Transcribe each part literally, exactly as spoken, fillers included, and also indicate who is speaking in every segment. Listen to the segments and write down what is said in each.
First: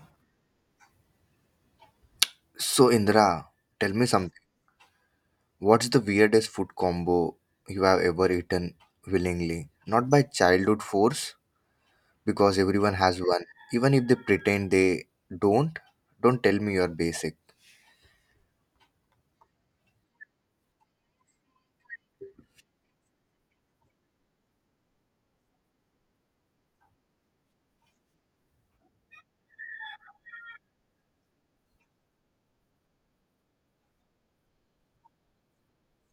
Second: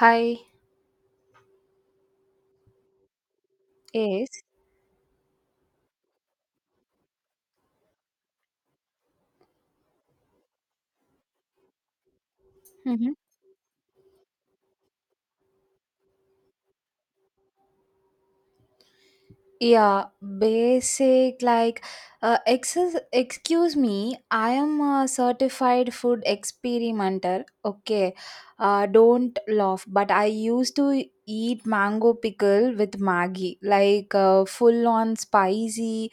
Speaker 1: Hi,
Speaker 2: So, Indra, tell me something.
Speaker 1: yes.
Speaker 2: What's the weirdest food combo you have ever eaten willingly? Not by childhood force, because everyone
Speaker 1: Mm-hmm.
Speaker 2: has one. Even if they pretend they don't. Don't tell me your basic.
Speaker 1: Yeah, basic like uh, excess, excuse me, I am a certified food experimenter. Okay. Uh, don't laugh, but I used to eat mango pickle with Maggi, like uh, full on spicy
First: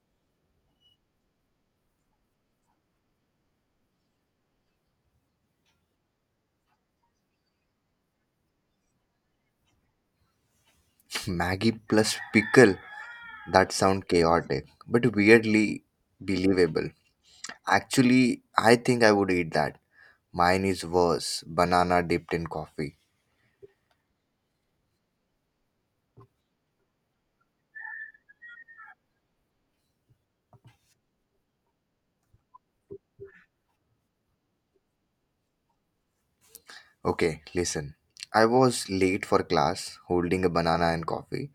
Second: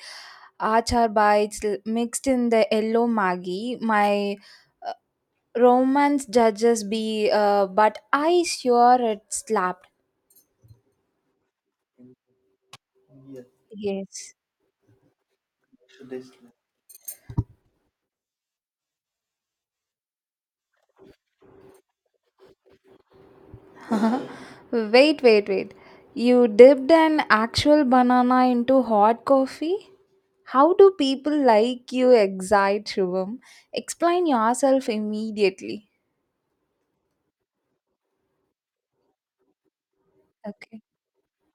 Speaker 1: achar bites l- mixed in the yellow Maggi. My uh, romance judges be uh, but I sure it slapped.
Speaker 2: Maggie plus pickle, that sound
Speaker 1: Yes.
Speaker 2: chaotic, but weirdly believable. Actually, I think I would eat that. Mine is worse, banana dipped in coffee.
Speaker 1: Wait, wait, wait. You dipped an actual banana into hot coffee? How do people like you excite, Shivam? Explain yourself immediately.
Speaker 2: Okay, listen. I was late for class, holding a
Speaker 1: Okay.
Speaker 2: banana and coffee.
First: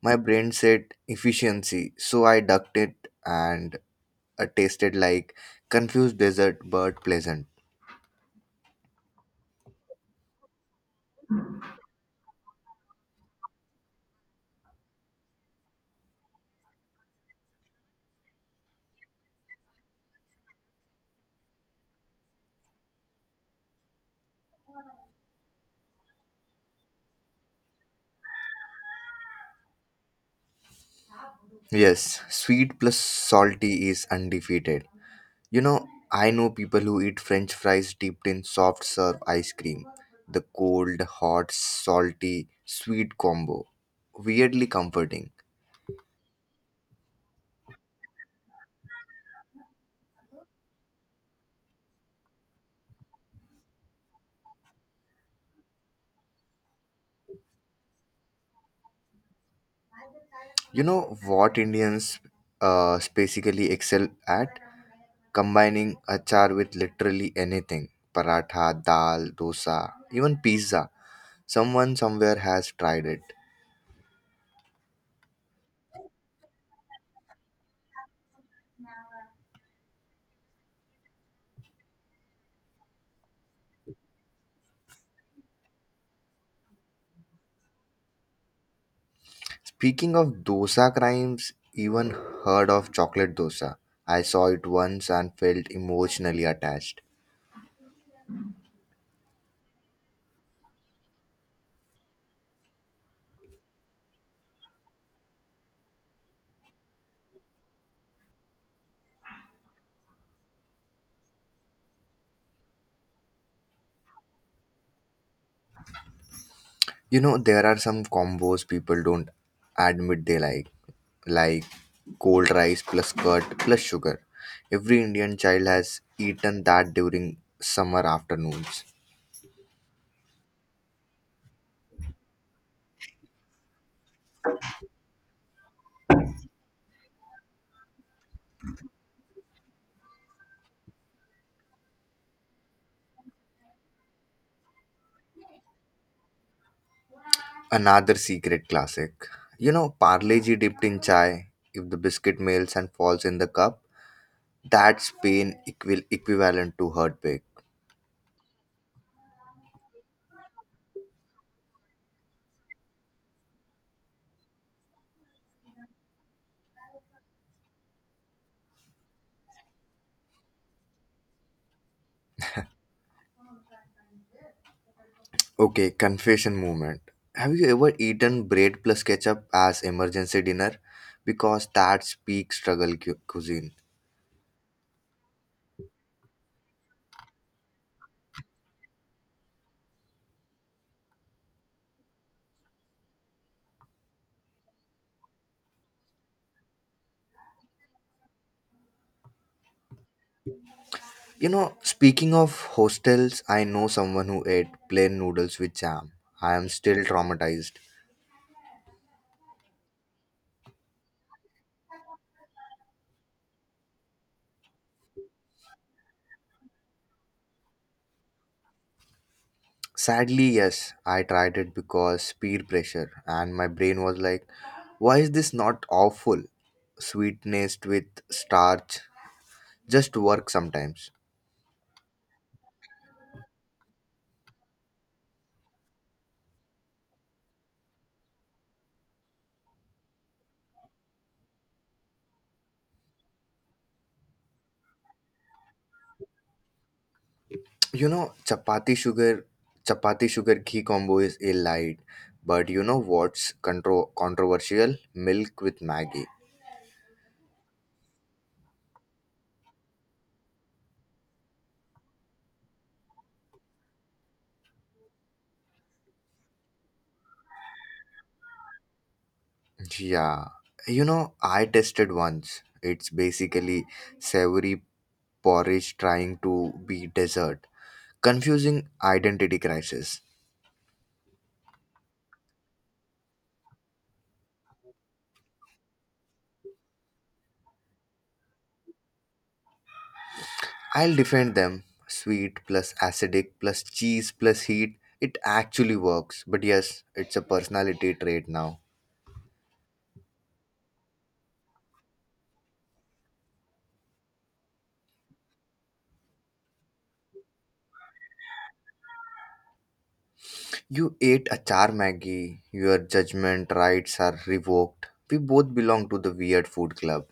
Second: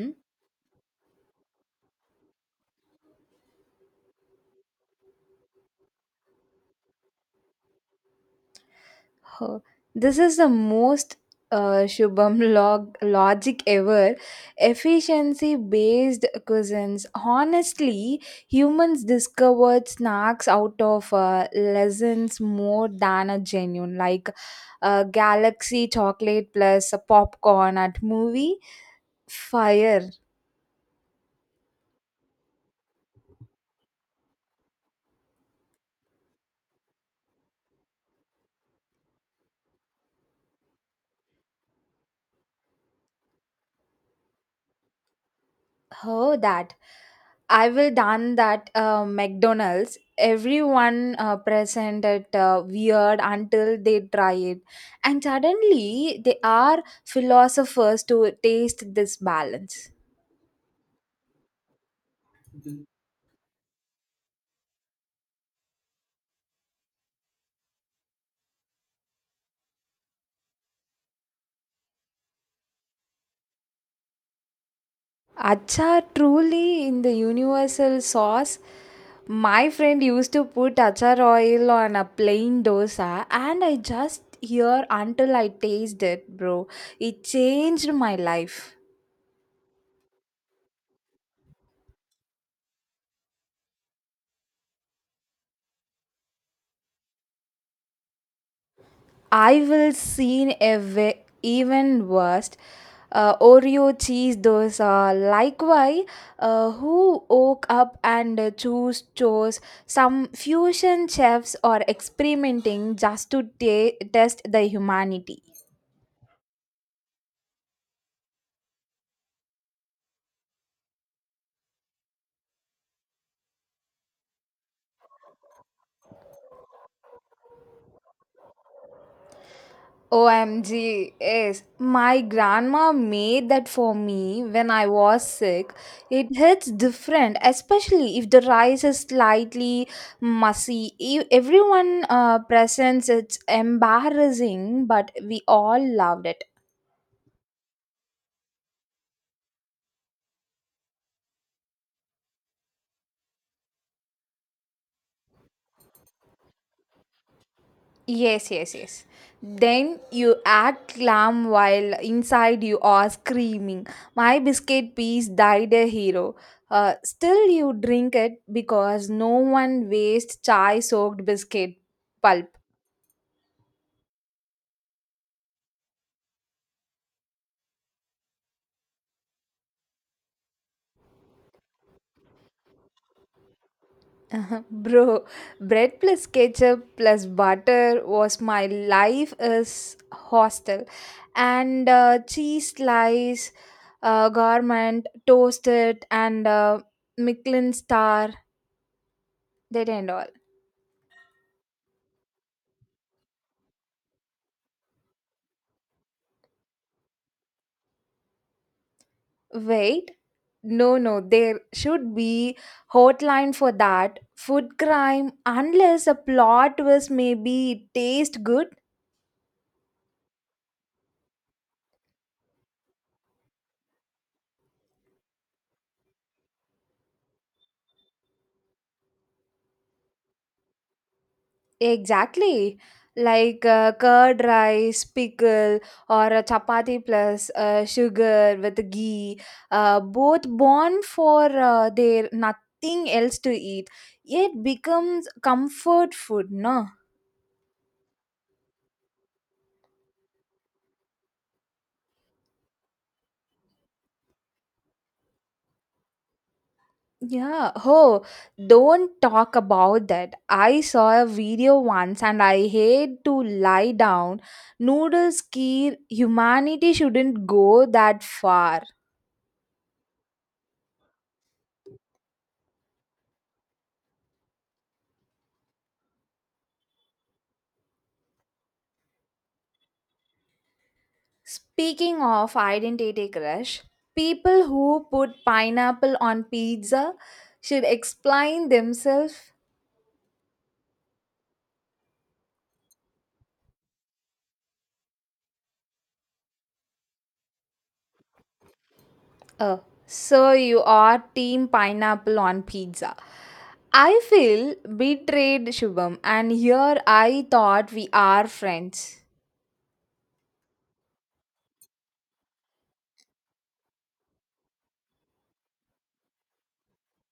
Speaker 2: My brain said efficiency, so I ducked it and it tasted like confused dessert but pleasant.
Speaker 1: Oh, this is the most uh, Shubham log- logic ever. Efficiency based cuisines. Honestly, humans discovered snacks out of uh, lessons more than a genuine, like uh, galaxy chocolate plus a popcorn at movie fire.
Speaker 2: Yes, sweet plus salty is undefeated. You know, I know people who eat french fries dipped in soft serve ice cream. The cold, hot, salty, sweet combo. Weirdly comforting.
Speaker 1: Oh, that. I will done that uh, McDonald's. Everyone uh, present it uh, weird until they try it, and suddenly they are philosophers to taste this balance.
Speaker 2: You know what Indians uh, basically excel at? Combining achar with literally anything paratha, dal, dosa, even pizza. Someone somewhere has tried it.
Speaker 1: Achar truly in the universal sauce. My friend used to put achar oil on a plain dosa, and I just hear until I taste it, bro. It changed my life.
Speaker 2: Speaking of dosa crimes, even heard of chocolate dosa. I saw it once and felt emotionally attached.
Speaker 1: I will seen a ve- Even worse. Uh, Oreo cheese dosa. Likewise, uh, who woke up and uh, choose chose some fusion chefs are experimenting just to ta- test the humanity.
Speaker 2: You know, there are some combos people don't admit they like, like cold rice plus curd plus sugar. Every Indian child has eaten that during summer afternoons.
Speaker 1: O M G, yes. My grandma made that for me when I was sick. It hits different, especially if the rice is slightly messy. E- Everyone uh, presents it's embarrassing, but we all loved it.
Speaker 2: Another secret classic. You know, Parleji dipped in chai. If the biscuit melts and falls in the cup, that's pain equal equivalent to heartbreak.
Speaker 1: Yes, yes, yes. Then you act calm while inside you are screaming, my biscuit piece died a hero. Uh, still, you drink it because no one wastes chai soaked biscuit pulp.
Speaker 2: Okay, confession moment. Have you ever eaten bread plus ketchup as emergency dinner? Because that's peak struggle cu- cuisine.
Speaker 1: Bro, bread plus ketchup plus butter was my life is hostel. And uh, cheese slice, uh, garment, toasted, and uh, Michelin star, that and all.
Speaker 2: You know, speaking of hostels, I know someone who ate plain noodles with jam. I am still traumatized.
Speaker 1: Wait, no, no, there should be hotline for that. Food crime, unless a plot was maybe taste good.
Speaker 2: Sadly, yes, I tried it because peer pressure, and my brain was like, why is this not awful? Sweetness with starch just work sometimes.
Speaker 1: Exactly. Like uh, curd rice, pickle, or a chapati plus uh, sugar with ghee. Uh, both born for uh, their nothing else to eat, yet becomes comfort food, no?
Speaker 2: You know, chapati sugar, chapati sugar ghee combo is a light, but you know what's contro- controversial? Milk with Maggie.
Speaker 1: Yeah. Oh, don't talk about that. I saw a video once and I hate to lie down. Noodles kir humanity shouldn't go that far.
Speaker 2: Yeah, you know, I tested once. It's basically savory porridge trying to be dessert. Confusing identity crisis.
Speaker 1: Speaking of identity crush, people who put pineapple on pizza should explain themselves.
Speaker 2: I'll defend them. Sweet plus acidic plus cheese plus heat. It actually works. But yes, it's a personality trait now.
Speaker 1: Oh, so you are team pineapple on pizza. I feel betrayed, Shubham, and here I thought we are friends.
Speaker 2: You ate a char Maggie. Your judgment rights are revoked. We both belong to the weird food club.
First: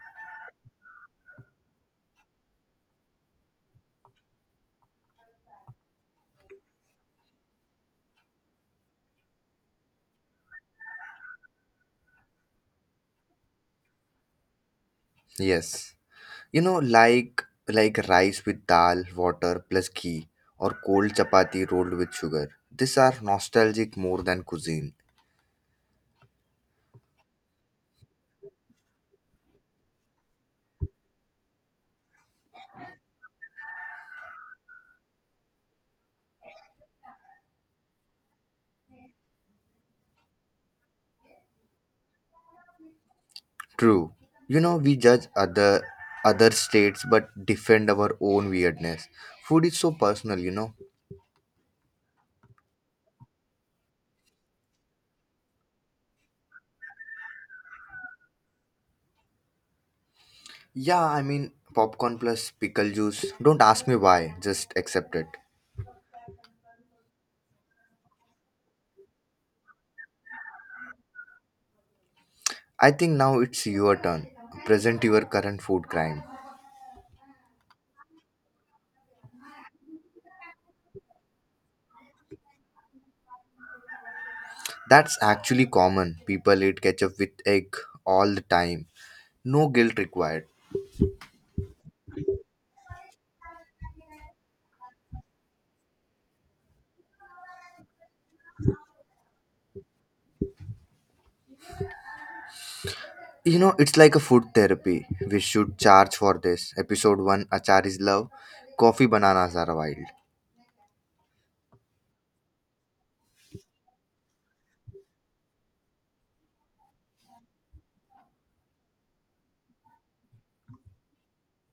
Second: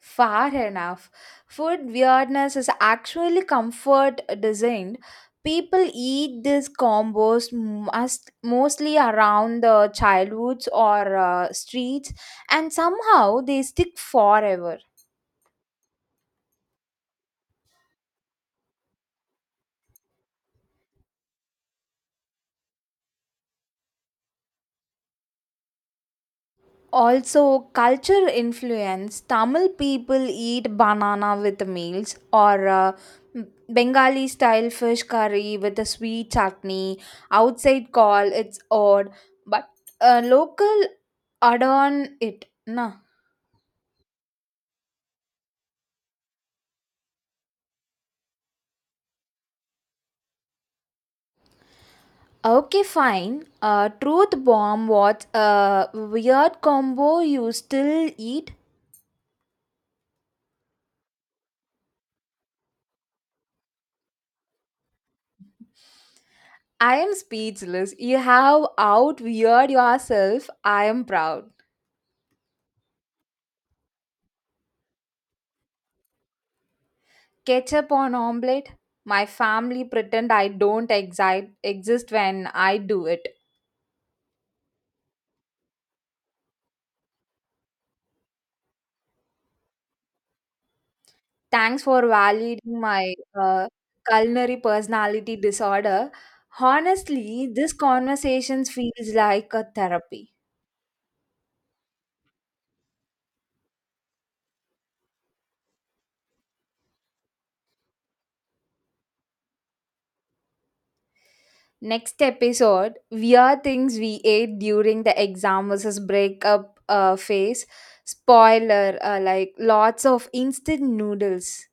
Speaker 1: Far enough. Food weirdness is actually comfort designed. People eat these combos must, mostly around the childhoods or uh, streets, and somehow they stick forever.
Speaker 2: Yes. You know, like like rice with dal, water plus ghee, or cold chapati rolled with sugar. These are nostalgic more than cuisine.
Speaker 1: Also, culture influence Tamil people eat banana with meals or uh, Bengali style fish curry with a sweet chutney. Outside call it's odd, but uh, local add on it. Nah.
Speaker 2: True. You know, we judge other other states but defend our own weirdness. Food is so personal, you know.
Speaker 1: Okay, fine. Uh, truth bomb. What a weird combo you still eat?
Speaker 2: Yeah, I mean popcorn plus pickle juice. Don't ask me why, just accept it.
Speaker 1: I am speechless. You have out weird yourself. I am proud.
Speaker 2: I think now it's your turn. Present your current food crime.
Speaker 1: Ketchup on omelette? My family pretend I don't exi- exist when I do it.
Speaker 2: That's actually common. People eat ketchup with egg all the time. No guilt required.
Speaker 1: Thanks for validating my uh, culinary personality disorder. Honestly, this conversation feels like a therapy.
Speaker 2: You know, it's like a food therapy. We should charge for this. Episode one: Achar is love. Coffee bananas are wild.
Speaker 1: Next episode, weird things we ate during the exam versus breakup uh, phase. Spoiler, uh, like lots of instant noodles.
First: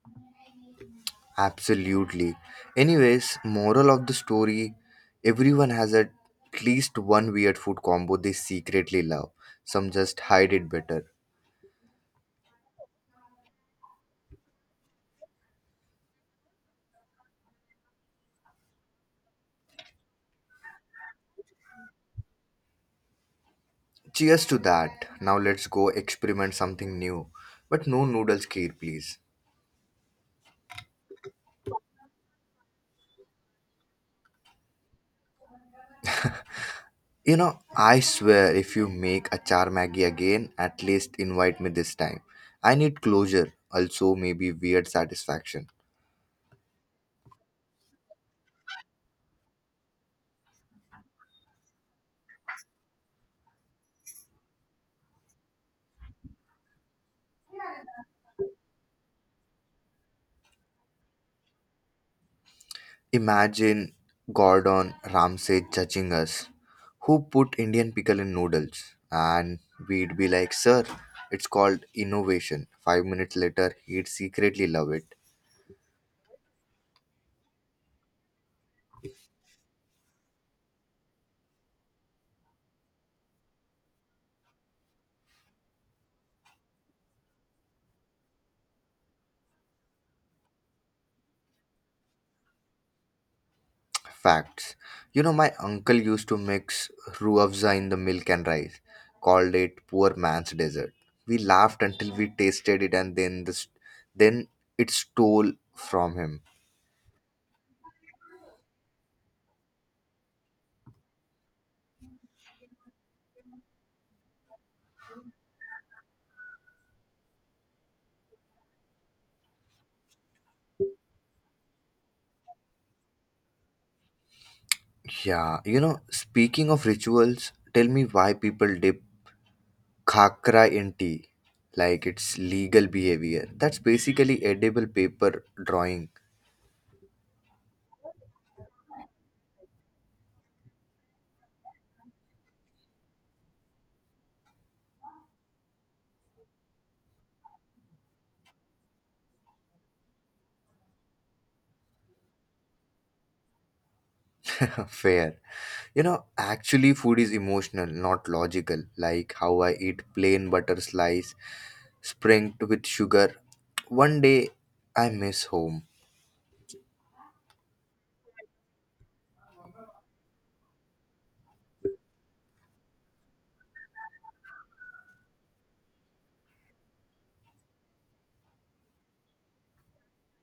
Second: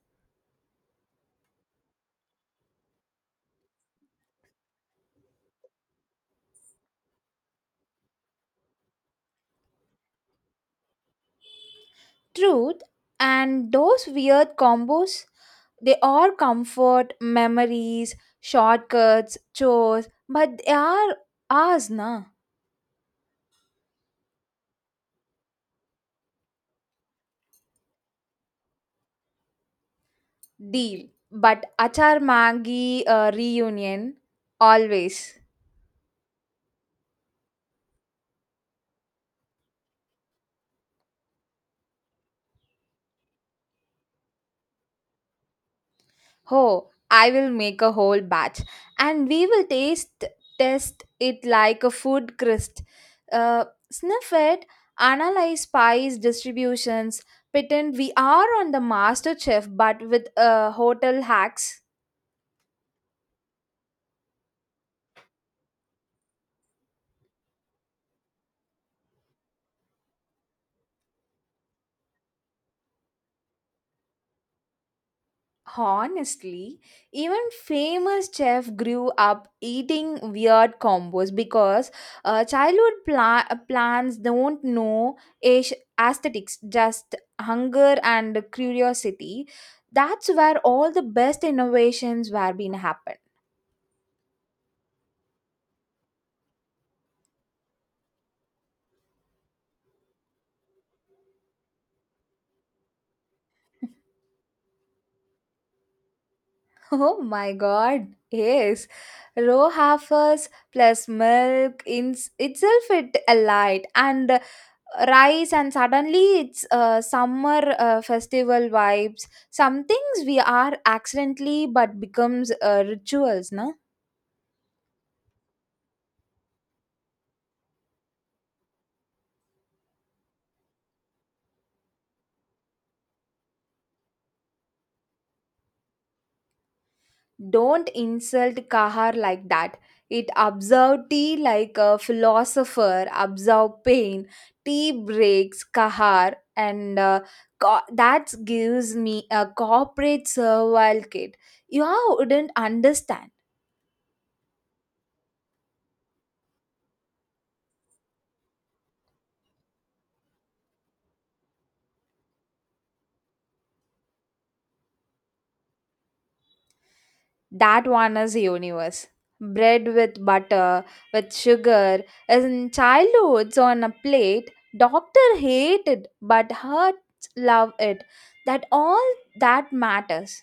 Speaker 2: Absolutely. Anyways, moral of the story, everyone has at least one weird food combo they secretly love. Some just hide it better.
Speaker 1: Truth, and those weird combos, they are comfort, memories, shortcuts, chores, but they are ours na.
Speaker 2: Cheers to that. Now let's go experiment something new. But no noodles kheer, please.
Speaker 1: Deal. But achar Maggi uh, reunion always.
Speaker 2: You know, I swear if you make achar maggi again, at least invite me this time. I need closure, also maybe weird satisfaction.
Speaker 1: Oh, I will make a whole batch and we will taste test it like a food crust. Uh, Sniff it, analyze spice distributions, pretend we are on the master chef but with uh, hotel hacks.
Speaker 2: Imagine Gordon Ramsay judging us. Who put Indian pickle in noodles? And we'd be like, Sir, it's called innovation. Five minutes later, he'd secretly love it.
Speaker 1: Honestly, even famous chef grew up eating weird combos because uh, childhood pla- plans don't know aes- aesthetics, just hunger and curiosity. That's where all the best innovations were being happen.
Speaker 2: Facts. You know, my uncle used to mix ruafza in the milk and rice, called it poor man's dessert. We laughed until we tasted it, and then this, then it stole from him.
Speaker 1: Oh my god, yes. Raw heifers plus milk in itself it alight and rice and suddenly it's uh, summer uh, festival vibes some things we are accidentally but becomes uh, rituals no.
Speaker 2: Yeah, you know, speaking of rituals, tell me why people dip khakra in tea like it's legal behavior. That's basically edible paper drawing.
Speaker 1: Don't insult kahar like that. It observe tea like a philosopher observe pain. Tea breaks kahar and uh, co- that gives me a corporate survival kit you wouldn't understand.
Speaker 2: Fair. You know, actually food is emotional, not logical, like how I eat plain butter slice sprinkled with sugar one day I miss home.
Speaker 1: That one is universe. Bread with butter, with sugar, as in childhoods on a plate. Doctor hated, but hearts love it. That all that matters.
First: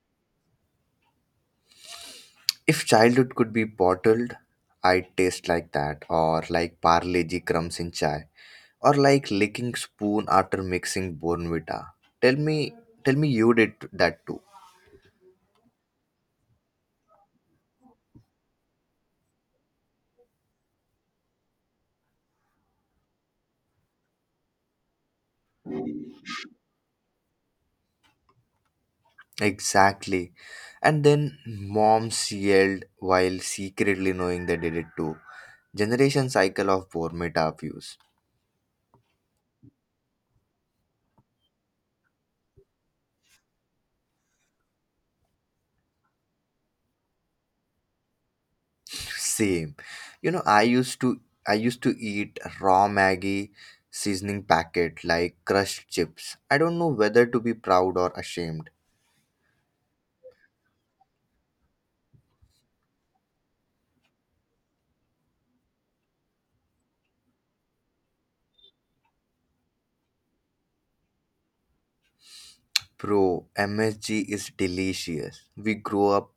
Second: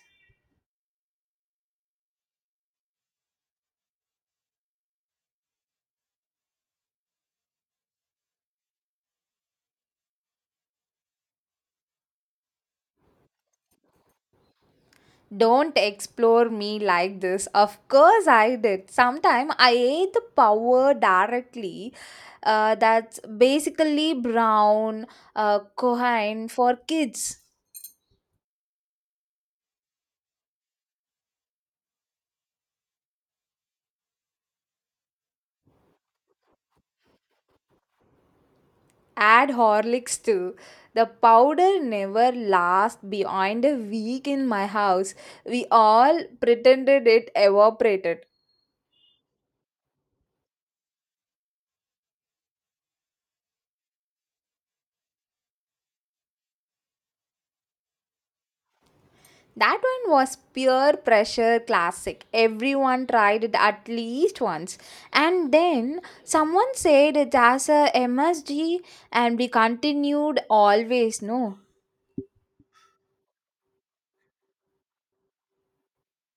Speaker 2: If childhood could be bottled, I'd taste like that, or like parleji crumbs in chai, or like licking spoon after mixing bonvita. Tell me tell me you did that too.
Speaker 1: Don't explore me like this. Of course, I did. Sometime I ate the power directly. Uh, that's basically brown uh, cohen for kids.
Speaker 2: Exactly. And then moms yelled while secretly knowing they did it too. Generation cycle of poor meta views.
Speaker 1: Add Horlicks too. The powder never lasts beyond a week in my house. We all pretended it evaporated.
Speaker 2: Same. You know, I used to I used to eat raw Maggie seasoning packet like crushed chips. I don't know whether to be proud or ashamed.
Speaker 1: That one was pure pressure classic. Everyone tried it at least once. And then someone said it as a M S G and we continued always, no.
Speaker 2: Bro, M S G is delicious. We grow up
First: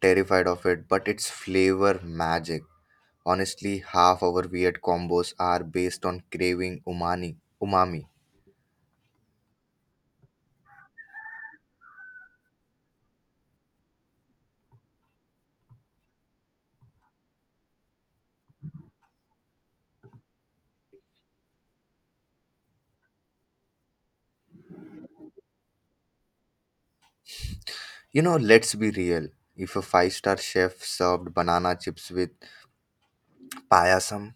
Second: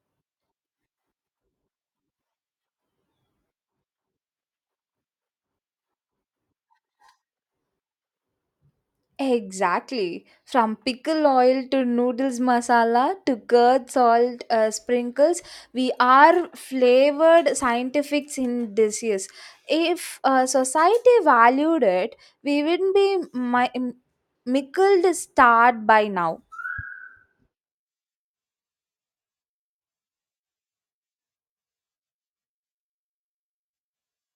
Speaker 2: terrified of it, but it's flavor magic. Honestly, half our weird combos are based on craving umani, umami.
Speaker 1: Exactly. From pickle oil to noodles masala to curd salt uh, sprinkles, we are flavored scientifics in dishes. If uh, society valued it, we wouldn't be mi- m- mickled starved by now.
Speaker 2: You know, let's be real. If a five star chef served banana chips with payasam,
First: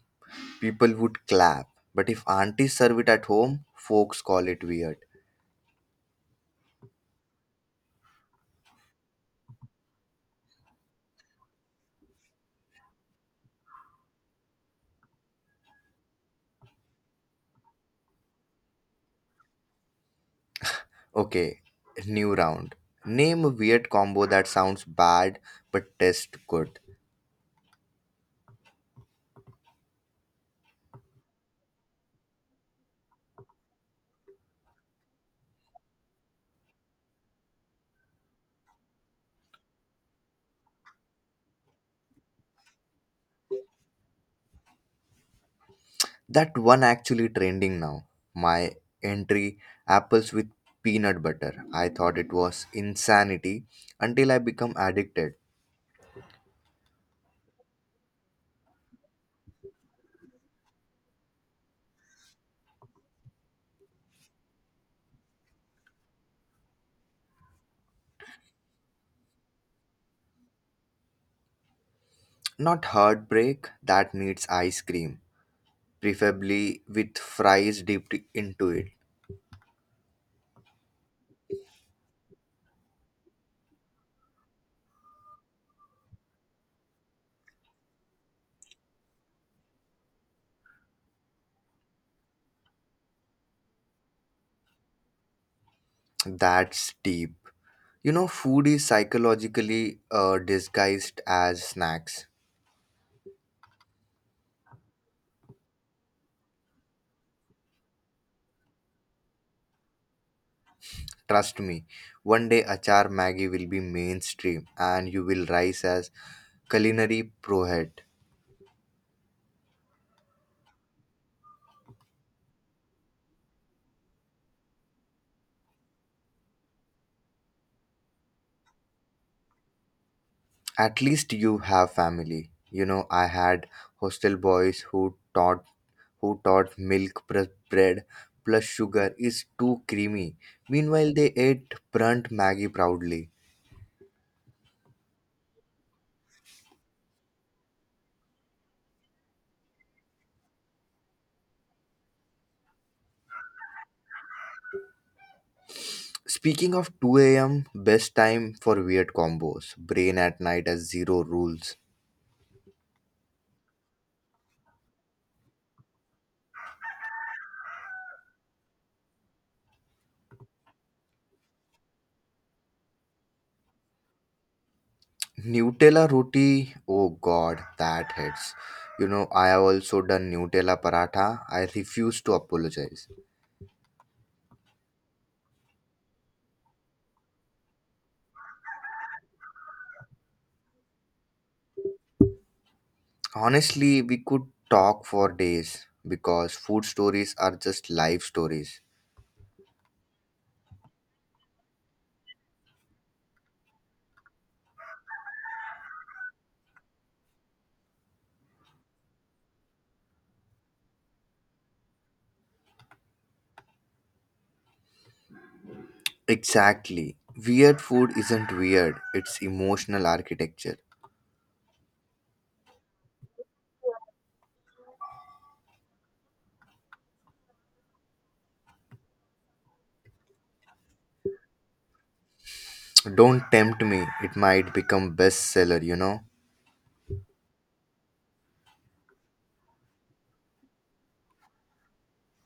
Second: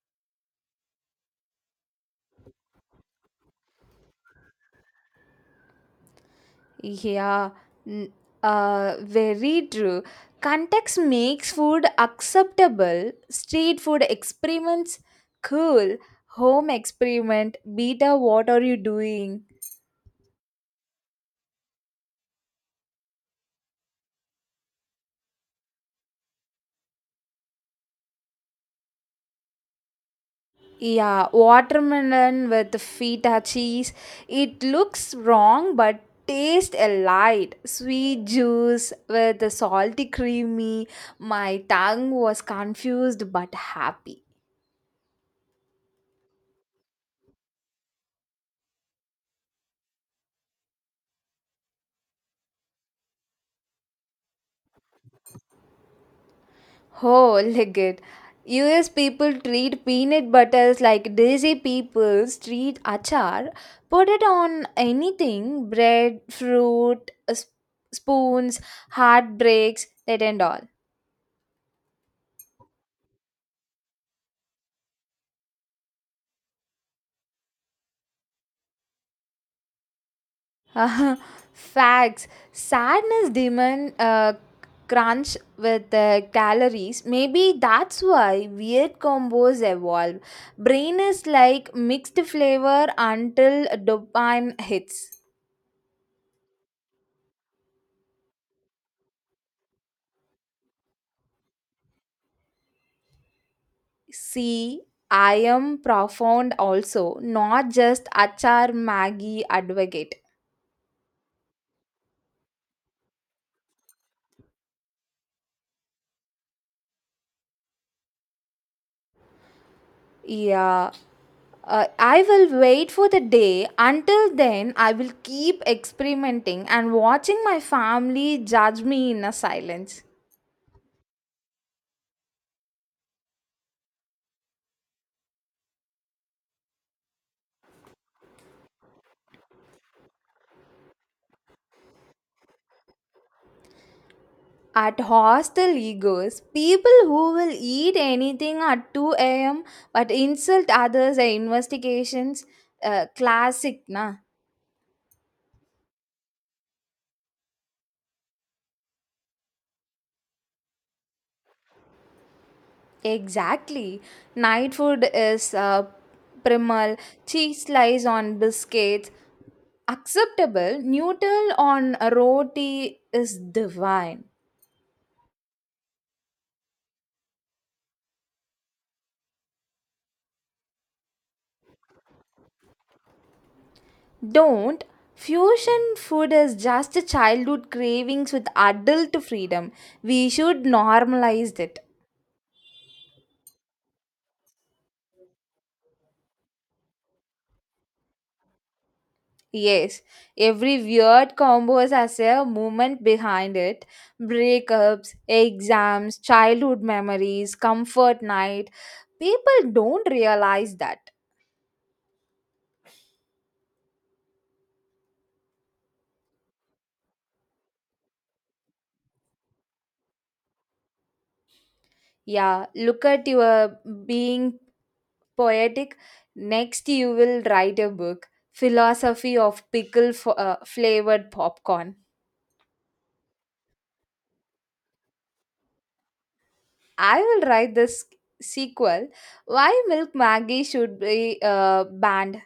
Speaker 2: people would clap. But if auntie serve it at home, folks call it weird.
Speaker 1: Yeah, n- uh, very true. Context makes food acceptable. Street food experiments, cool. Home experiment, beta, what are you doing?
Speaker 2: Okay, new round. Name a weird combo that sounds bad but tastes good.
Speaker 1: Yeah, watermelon with feta cheese. It looks wrong but tastes light. Sweet juice with the salty creamy. My tongue was confused but happy.
Speaker 2: That one actually trending now. My entry: apples with peanut butter. I thought it was insanity until I become addicted.
Speaker 1: Oh, look it. U S people treat peanut butters like desi people treat achar. Put it on anything bread, fruit, s- spoons, heartbreaks, that and all.
Speaker 2: Not heartbreak that needs ice cream preferably with fries dipped into it.
Speaker 1: Uh, Facts. Sadness demand uh, crunch with uh, calories. Maybe that's why weird combos evolve. Brain is like mixed flavor until dopamine hits.
Speaker 2: That's deep. You know, food is psychologically uh, disguised as snacks.
Speaker 1: See, I am profound also, not just Achar Maggie advocate.
Speaker 2: Trust me, one day achar Maggi will be mainstream and you will rise as culinary prohead.
Speaker 1: Yeah, uh, I will wait for the day. Until then, I will keep experimenting and watching my family judge me in a silence.
Speaker 2: At least you have family. You know, I had hostel boys who taught who taught milk plus bread plus sugar is too creamy. Meanwhile, they ate burnt Maggi proudly.
Speaker 1: At hostel egos, people who will eat anything at two a m but insult others at investigations, uh, classic na.
Speaker 2: Speaking of two a m, best time for weird combos. Brain at night as zero rules.
Speaker 1: Exactly. Night food is uh, primal, cheese slice on biscuits, acceptable, noodle on a roti is divine.
Speaker 2: Nutella roti, oh god, that hits. You know, I have also done Nutella paratha. I refuse to apologize.
Speaker 1: Don't. Fusion food is just a childhood cravings with adult freedom. We should normalize it.
Speaker 2: Honestly, we could talk for days because food stories are just life stories.
Speaker 1: Yes, every weird combo has a movement behind it. Breakups, exams, childhood memories, comfort night. People don't realize that.
Speaker 2: Exactly. Weird food isn't weird, it's emotional architecture.
Speaker 1: Yeah, look at your being poetic. Next, you will write a book, Philosophy of Pickle f- uh, Flavored Popcorn.
Speaker 2: Don't tempt me, it might become bestseller, you know.
Speaker 1: I will write this sequel, why Milk Maggie should be uh, banned.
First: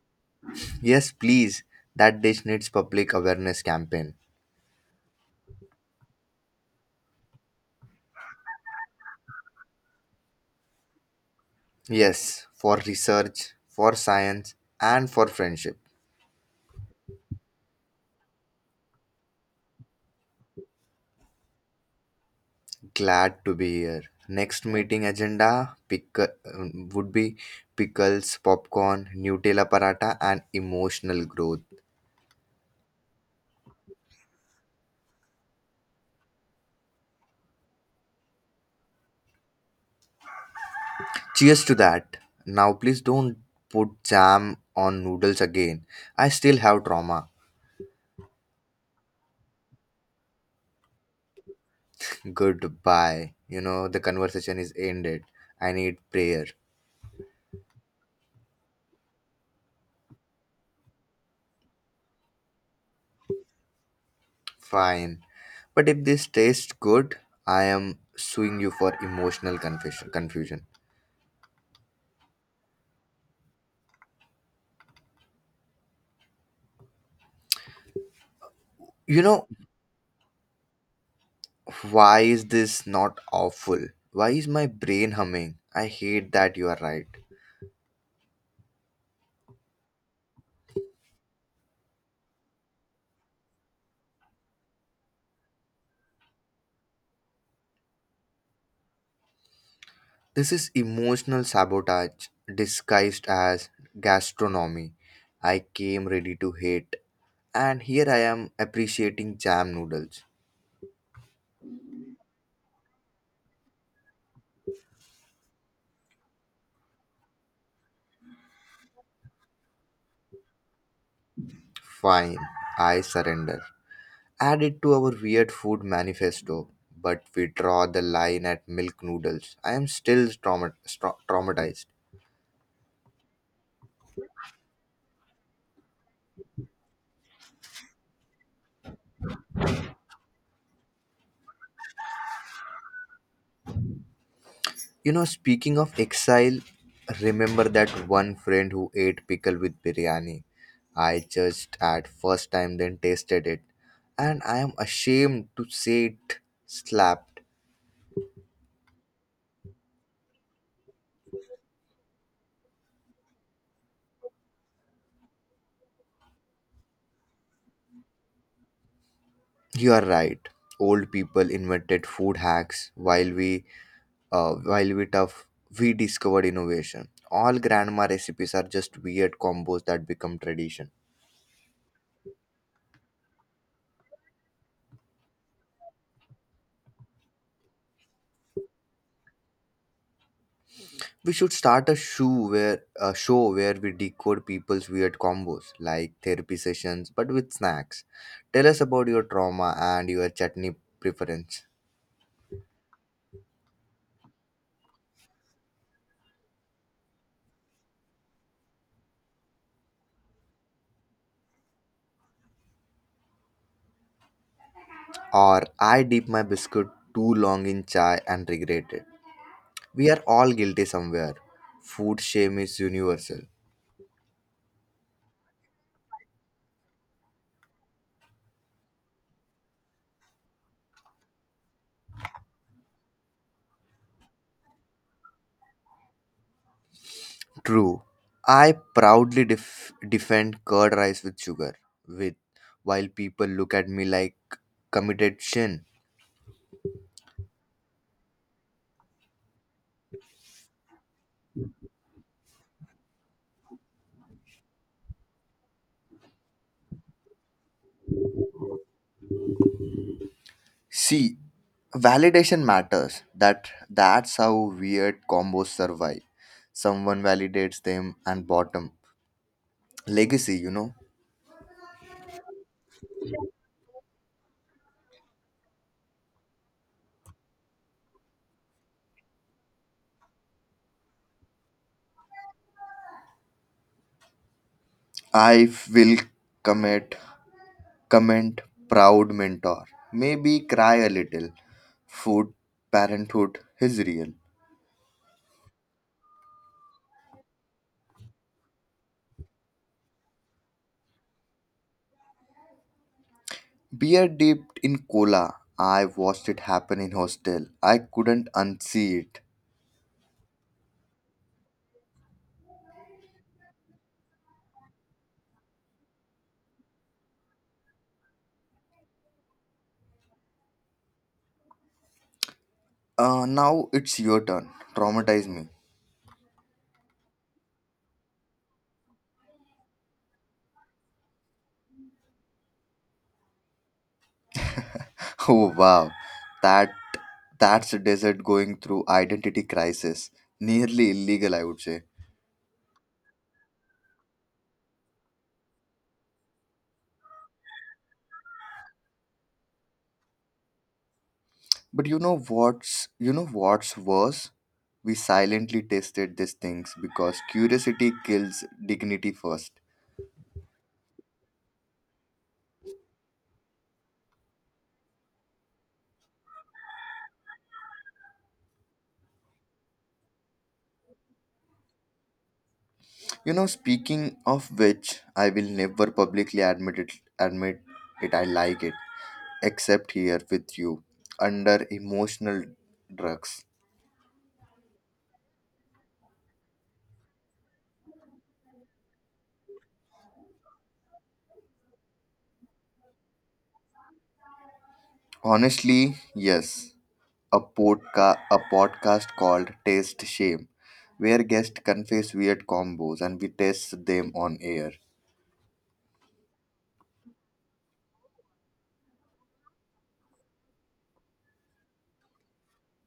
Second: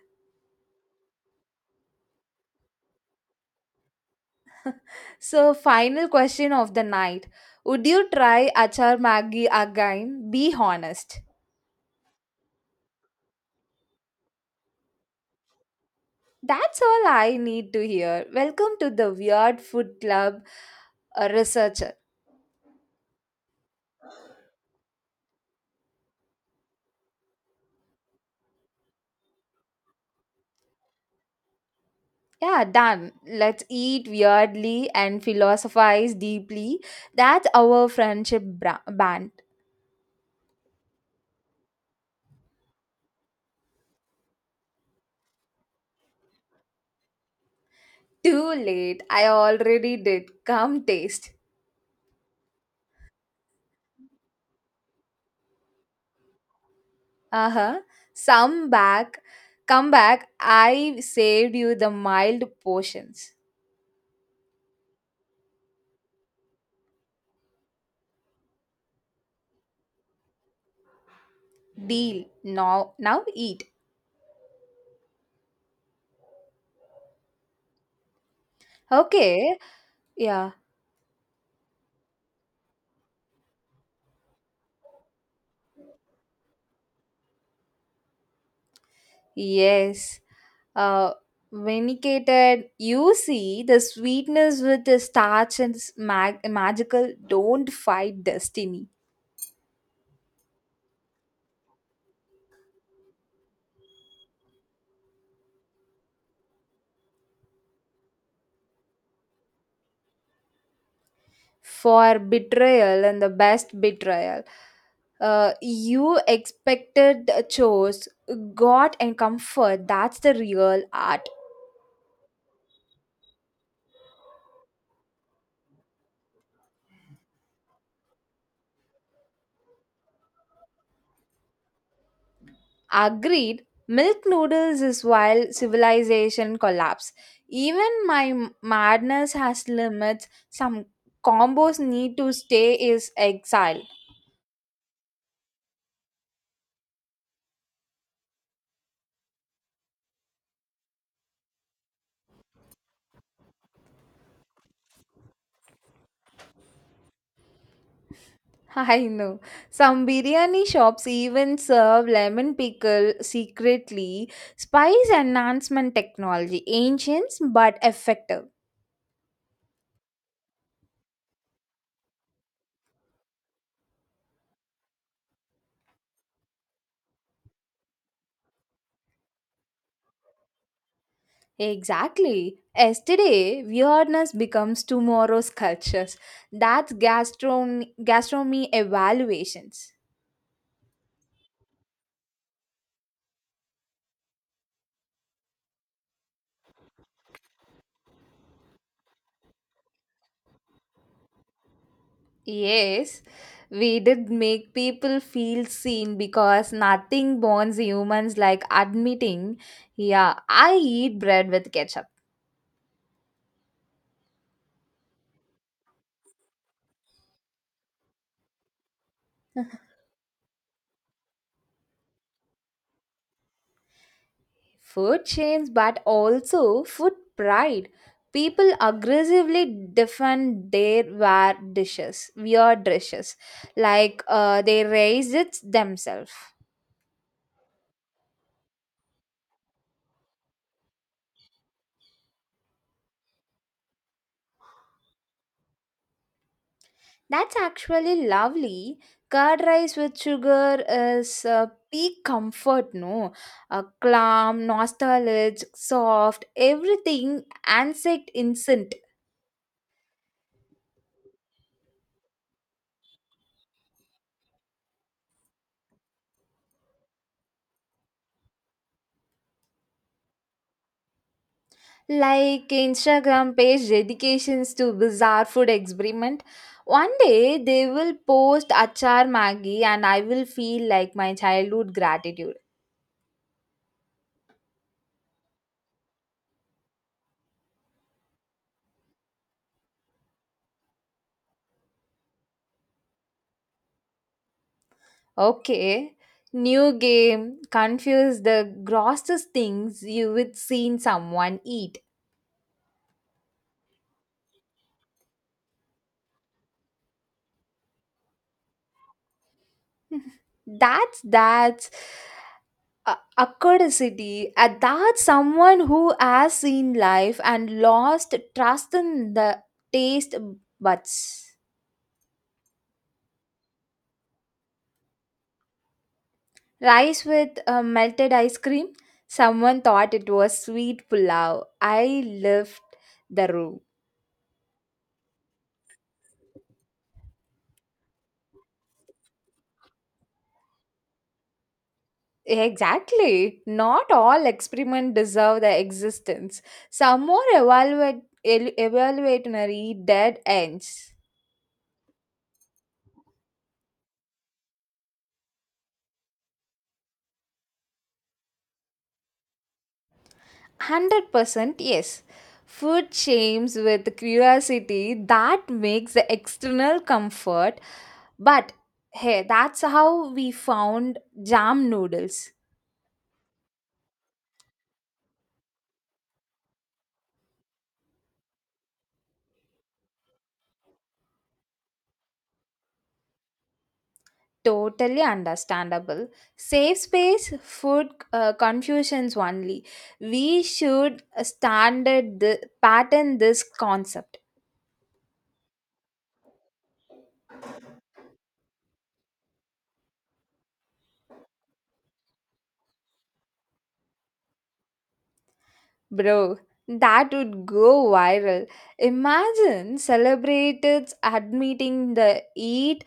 Speaker 2: Yes, please. That dish needs public awareness campaign.
Speaker 1: So, final question of the night. Would you try Achar Maggi again? Be honest.
Speaker 2: Yes, for research, for science, and for friendship.
Speaker 1: That's all I need to hear. Welcome to the Weird Food Club uh, researcher.
Speaker 2: Glad to be here. Next meeting agenda pick, um, would be pickles, popcorn, Nutella paratha, and emotional growth.
Speaker 1: Yeah, done. Let's eat weirdly and philosophize deeply. That's our friendship bra- band.
Speaker 2: Cheers to that. Now, please don't put jam on noodles again. I still have trauma.
Speaker 1: Too late. I already did. Come taste.
Speaker 2: Goodbye. You know, the conversation is ended. I need prayer.
Speaker 1: Uh huh. Some back. Come back. I saved you the mild portions.
Speaker 2: Fine. But if this tastes good, I am suing you for emotional confusion. Confusion.
Speaker 1: Deal. Now now eat.
Speaker 2: You know,
Speaker 1: Okay. Yeah.
Speaker 2: why is this not awful? Why is my brain humming? I hate that you are right.
Speaker 1: Yes. Uh vinicated. You see the sweetness with the starch and s- mag- magical don't fight destiny.
Speaker 2: This is emotional sabotage disguised as gastronomy. I came ready to hate, and here I am appreciating jam noodles.
Speaker 1: For betrayal and the best betrayal. Uh, you expected the chose, got and comfort. That's the real art.
Speaker 2: Fine, I surrender. Added to our weird food manifesto, but we draw the line at milk noodles. I am still trauma- stra- traumatized.
Speaker 1: Agreed, milk noodles is wild civilization collapse. Even my m- madness has limits. Some combos need to stay is exile.
Speaker 2: You know, speaking of exile, remember that one friend who ate pickle with biryani? I judged at first time, then tasted it, and I am ashamed to say it slapped.
Speaker 1: I know. Some biryani shops even serve lemon pickle secretly. Spice enhancement technology, ancient but effective.
Speaker 2: You are right. Old people invented food hacks while we uh, while we tough we discovered innovation. All grandma recipes are just weird combos that become tradition.
Speaker 1: Exactly. Yesterday, weirdness becomes tomorrow's cultures. That's gastron- gastronomy evaluations.
Speaker 2: We should start a show where a show where we decode people's weird combos like therapy sessions but with snacks. Tell us about your trauma and your chutney preference.
Speaker 1: Yes, we did make people feel seen because nothing bonds humans like admitting, yeah, I eat bread with ketchup.
Speaker 2: Or I dip my biscuit too long in chai and regret it. We are all guilty somewhere. Food shame is universal.
Speaker 1: Food chains, but also food pride. People aggressively defend their weird dishes, weird dishes, like uh, they raise it themselves.
Speaker 2: True. I proudly def- defend curd rice with sugar, with while people look at me like committed sin.
Speaker 1: That's actually lovely. Curd rice with sugar is uh, peak comfort, no? Uh, calm, nostalgic, soft, everything, insect instant.
Speaker 2: See, validation matters. That that's how weird combos survive. Someone validates them and bottom legacy. You know,
Speaker 1: Like Instagram page dedications to bizarre food experiment. One day they will post achar maggi and I will feel like my childhood gratitude.
Speaker 2: I will commit comment proud mentor. Maybe cry a little. Food parenthood is real.
Speaker 1: Okay, new game. Confuse the grossest things you would seen someone eat.
Speaker 2: Beer dipped in cola. I watched it happen in hostel. I couldn't unsee it.
Speaker 1: that's that's a, a curiosity uh, that's someone who has seen life and lost trust in the taste buds.
Speaker 2: Uh, now it's your turn. Traumatize me.
Speaker 1: Rice with uh, melted ice cream, someone thought it was sweet pulao. I left the room.
Speaker 2: Oh wow, that that's a desert going through identity crisis. Nearly illegal, I would say.
Speaker 1: Exactly, not all experiments deserve their existence. Some more evaluate el- evaluationary dead ends.
Speaker 2: But you know what's you know what's worse? We silently tested these things because curiosity kills dignity first.
Speaker 1: one hundred percent yes. Food shames with curiosity that makes the external comfort. But hey, that's how we found jam noodles.
Speaker 2: You know, speaking of which, I will never publicly admit it admit it I like it, except here with you, under emotional drugs.
Speaker 1: Totally understandable. Safe space, food uh, confusions only. We should standard the, pattern this concept,
Speaker 2: Honestly, yes. A podca- a podcast called Taste Shame, where guests confess weird combos and we taste them on air.
Speaker 1: bro. That would go viral. Imagine celebrities admitting the eat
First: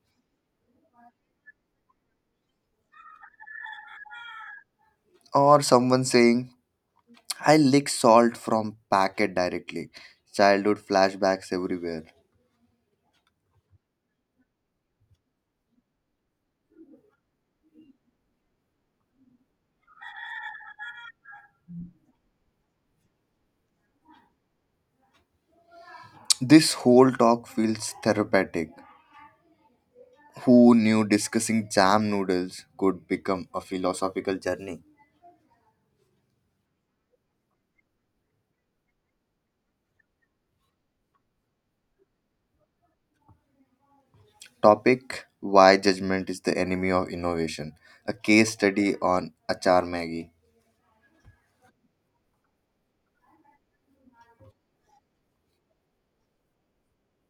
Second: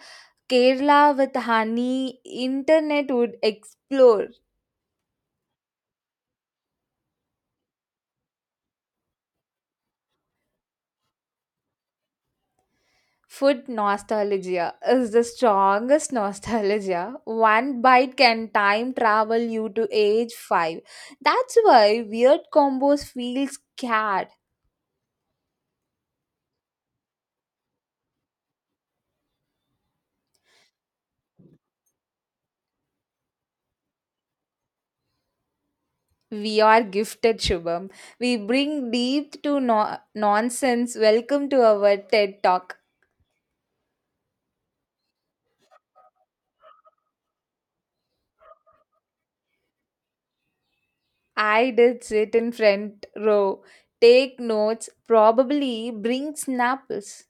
Speaker 1: Kerala with honey, internet would explore.
Speaker 2: Or someone saying, I lick salt from packet directly. Childhood flashbacks everywhere.
Speaker 1: Food nostalgia is the strongest nostalgia. One bite can time travel you to age five. That's why weird combos feel scared.
Speaker 2: This whole talk feels therapeutic. Who knew discussing jam noodles could become a philosophical journey?
Speaker 1: We are gifted, Shubham. We bring deep to no- nonsense. Welcome to our TED Talk.
Speaker 2: Topic: Why Judgment is the Enemy of Innovation. A case study on Achar Maggie.
Speaker 1: I did sit in front row, take notes, probably bring snapples.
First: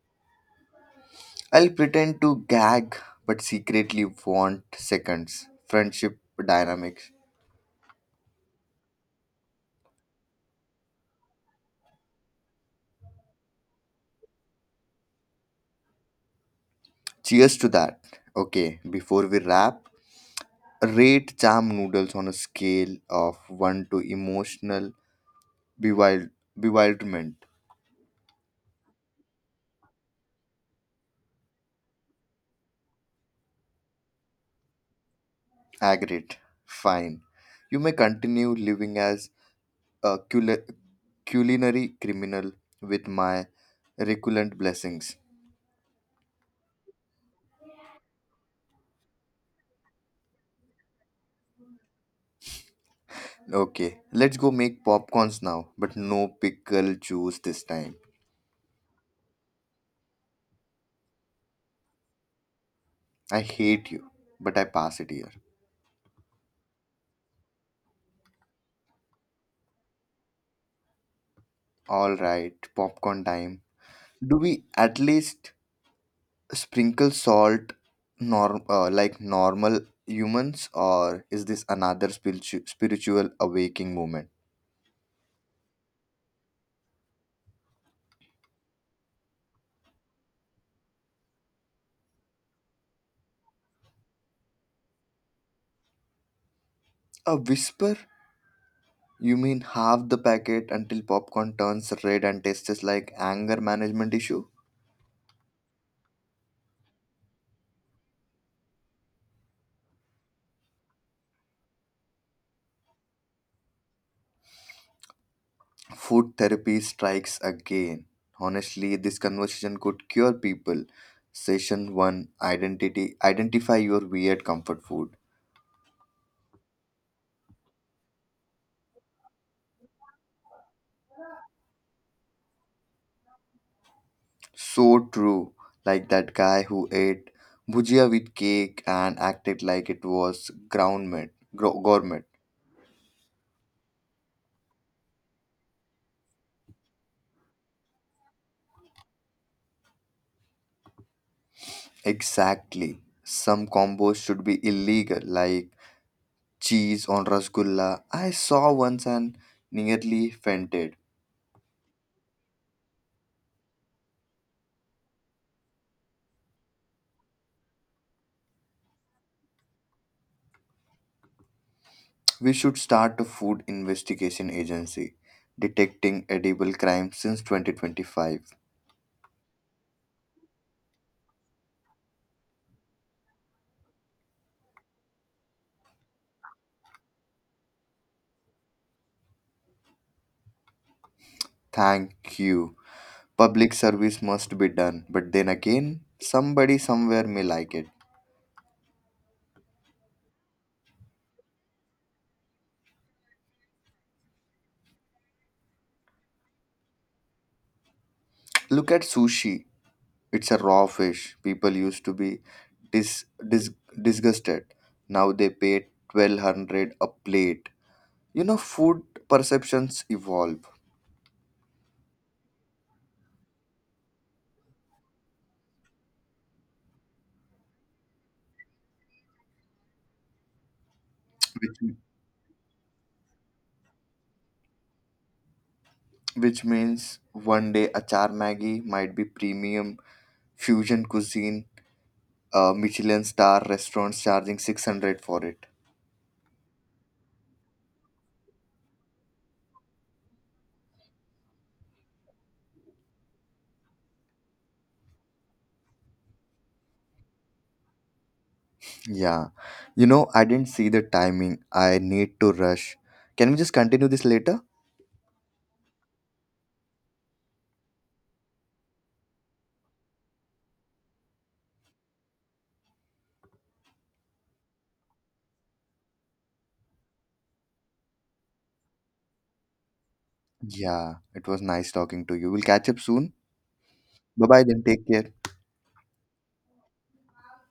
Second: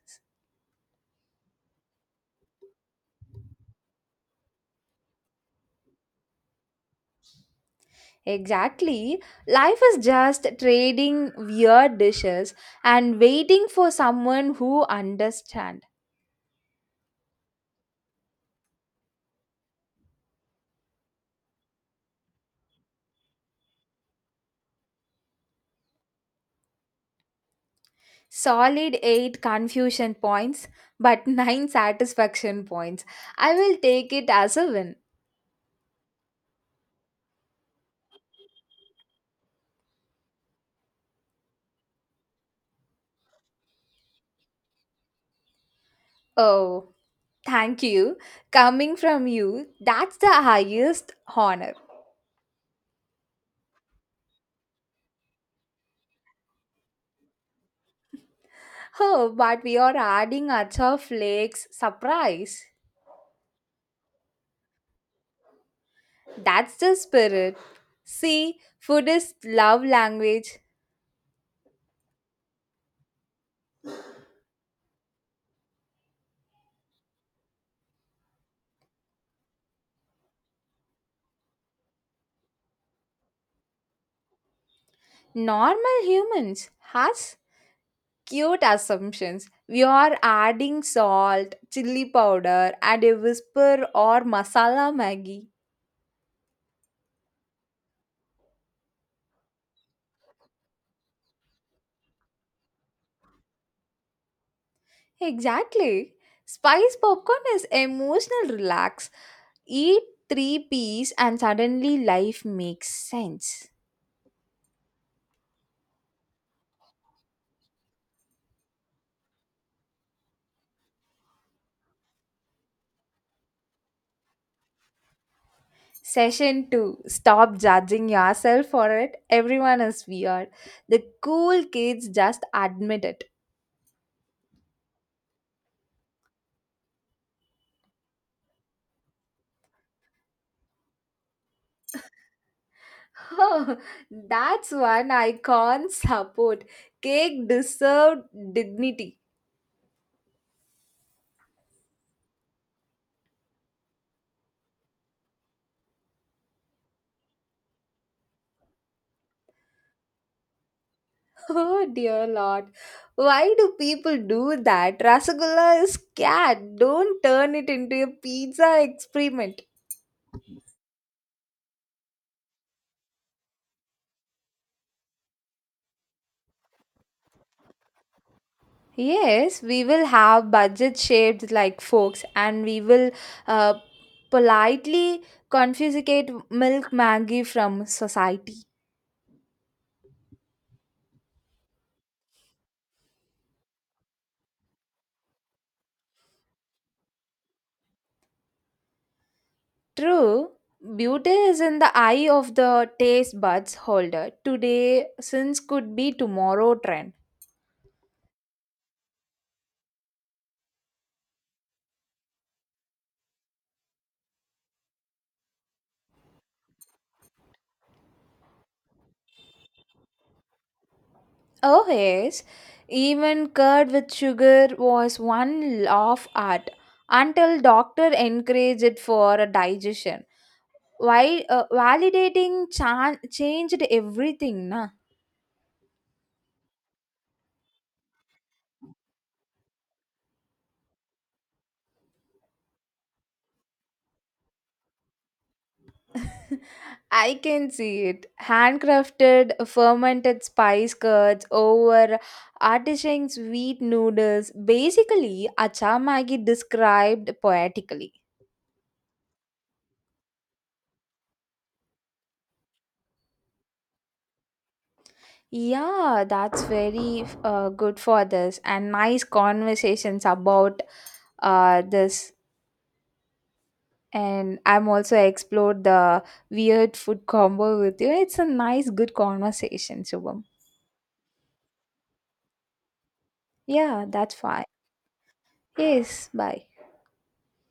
Speaker 2: I'll pretend to gag but secretly want seconds. Friendship dynamics.
Speaker 1: Exactly. Life is just trading weird dishes and waiting for someone who understand.
Speaker 2: Cheers to that. Okay, before we wrap, rate jam noodles on a scale of one to emotional bewild- bewilderment.
Speaker 1: Solid eight confusion points but nine satisfaction points. I will take it as a win.
Speaker 2: Aggregate. Fine. You may continue living as a cul- culinary criminal with my recurrent blessings.
Speaker 1: Oh, thank you. Coming from you, that's the highest honor.
Speaker 2: Okay, let's go make popcorns now, but no pickle juice this time.
Speaker 1: Oh, but we are adding acha flakes surprise.
Speaker 2: I hate you, but I pass it here.
Speaker 1: That's the spirit. See, food is love language.
Speaker 2: Alright, popcorn time. Do we at least sprinkle salt norm uh, like normal humans, or is this another spiritu- spiritual awakening moment?
Speaker 1: Normal humans has cute assumptions, we are adding salt chili powder and a whisper or masala maggi.
Speaker 2: A whisper? You mean half the packet until popcorn turns red and tastes like anger management issue?
Speaker 1: Exactly, spice popcorn is emotional relax. Eat three peas and suddenly life makes sense.
Speaker 2: Food therapy strikes again. Honestly, this conversation could cure people. Session one: Identity Identify your weird comfort food.
Speaker 1: Session two, stop judging yourself for it, everyone is weird, the cool kids just admit it.
Speaker 2: So true. Like that guy who ate bhujia with cake and acted like it was ground meat, gro- gourmet.
Speaker 1: Oh, that's one I can't support. Cake deserved dignity.
Speaker 2: Exactly. Some combos should be illegal, like cheese on rasgulla. I saw once and nearly fainted.
Speaker 1: Oh dear lord. Why do people do that? Rasagulla is cat. Don't turn it into a pizza experiment.
Speaker 2: We should start a food investigation agency detecting edible crime since twenty twenty-five.
Speaker 1: Yes, we will have budget shaped like forks and we will uh, politely confiscate milk Maggie from society.
Speaker 2: Thank you. Public service must be done, but then again, somebody somewhere may like it.
Speaker 1: True, beauty is in the eye of the taste buds holder. Today, since could be tomorrow trend.
Speaker 2: Look at sushi. It's a raw fish. People used to be dis- dis- disgusted. Now they pay twelve hundred a plate. You know, food perceptions evolve.
Speaker 1: Oh yes, even curd with sugar was one laugh art until doctor encouraged it for a digestion. Why uh,
Speaker 2: Which
Speaker 1: validating chan- changed everything, na?
Speaker 2: which means one day achar Maggi might be premium fusion cuisine, uh, Michelin star restaurants charging six hundred for it.
Speaker 1: I can see it. Handcrafted fermented spice curds over artisan sweet noodles. Basically, achamagi described poetically.
Speaker 2: Yeah. You know, I didn't see the timing. I need to rush. Can we just continue this later?
Speaker 1: Yeah, that's very uh, good for this and nice conversations about uh, this. And I'm also explored the weird food combo with you. It's a nice, good conversation, Shubham.
Speaker 2: Yeah, it was nice talking to you. We'll catch up soon.
Speaker 1: Yeah, that's
Speaker 2: Bye bye
Speaker 1: fine.
Speaker 2: then. Take care.
Speaker 1: Yes, bye.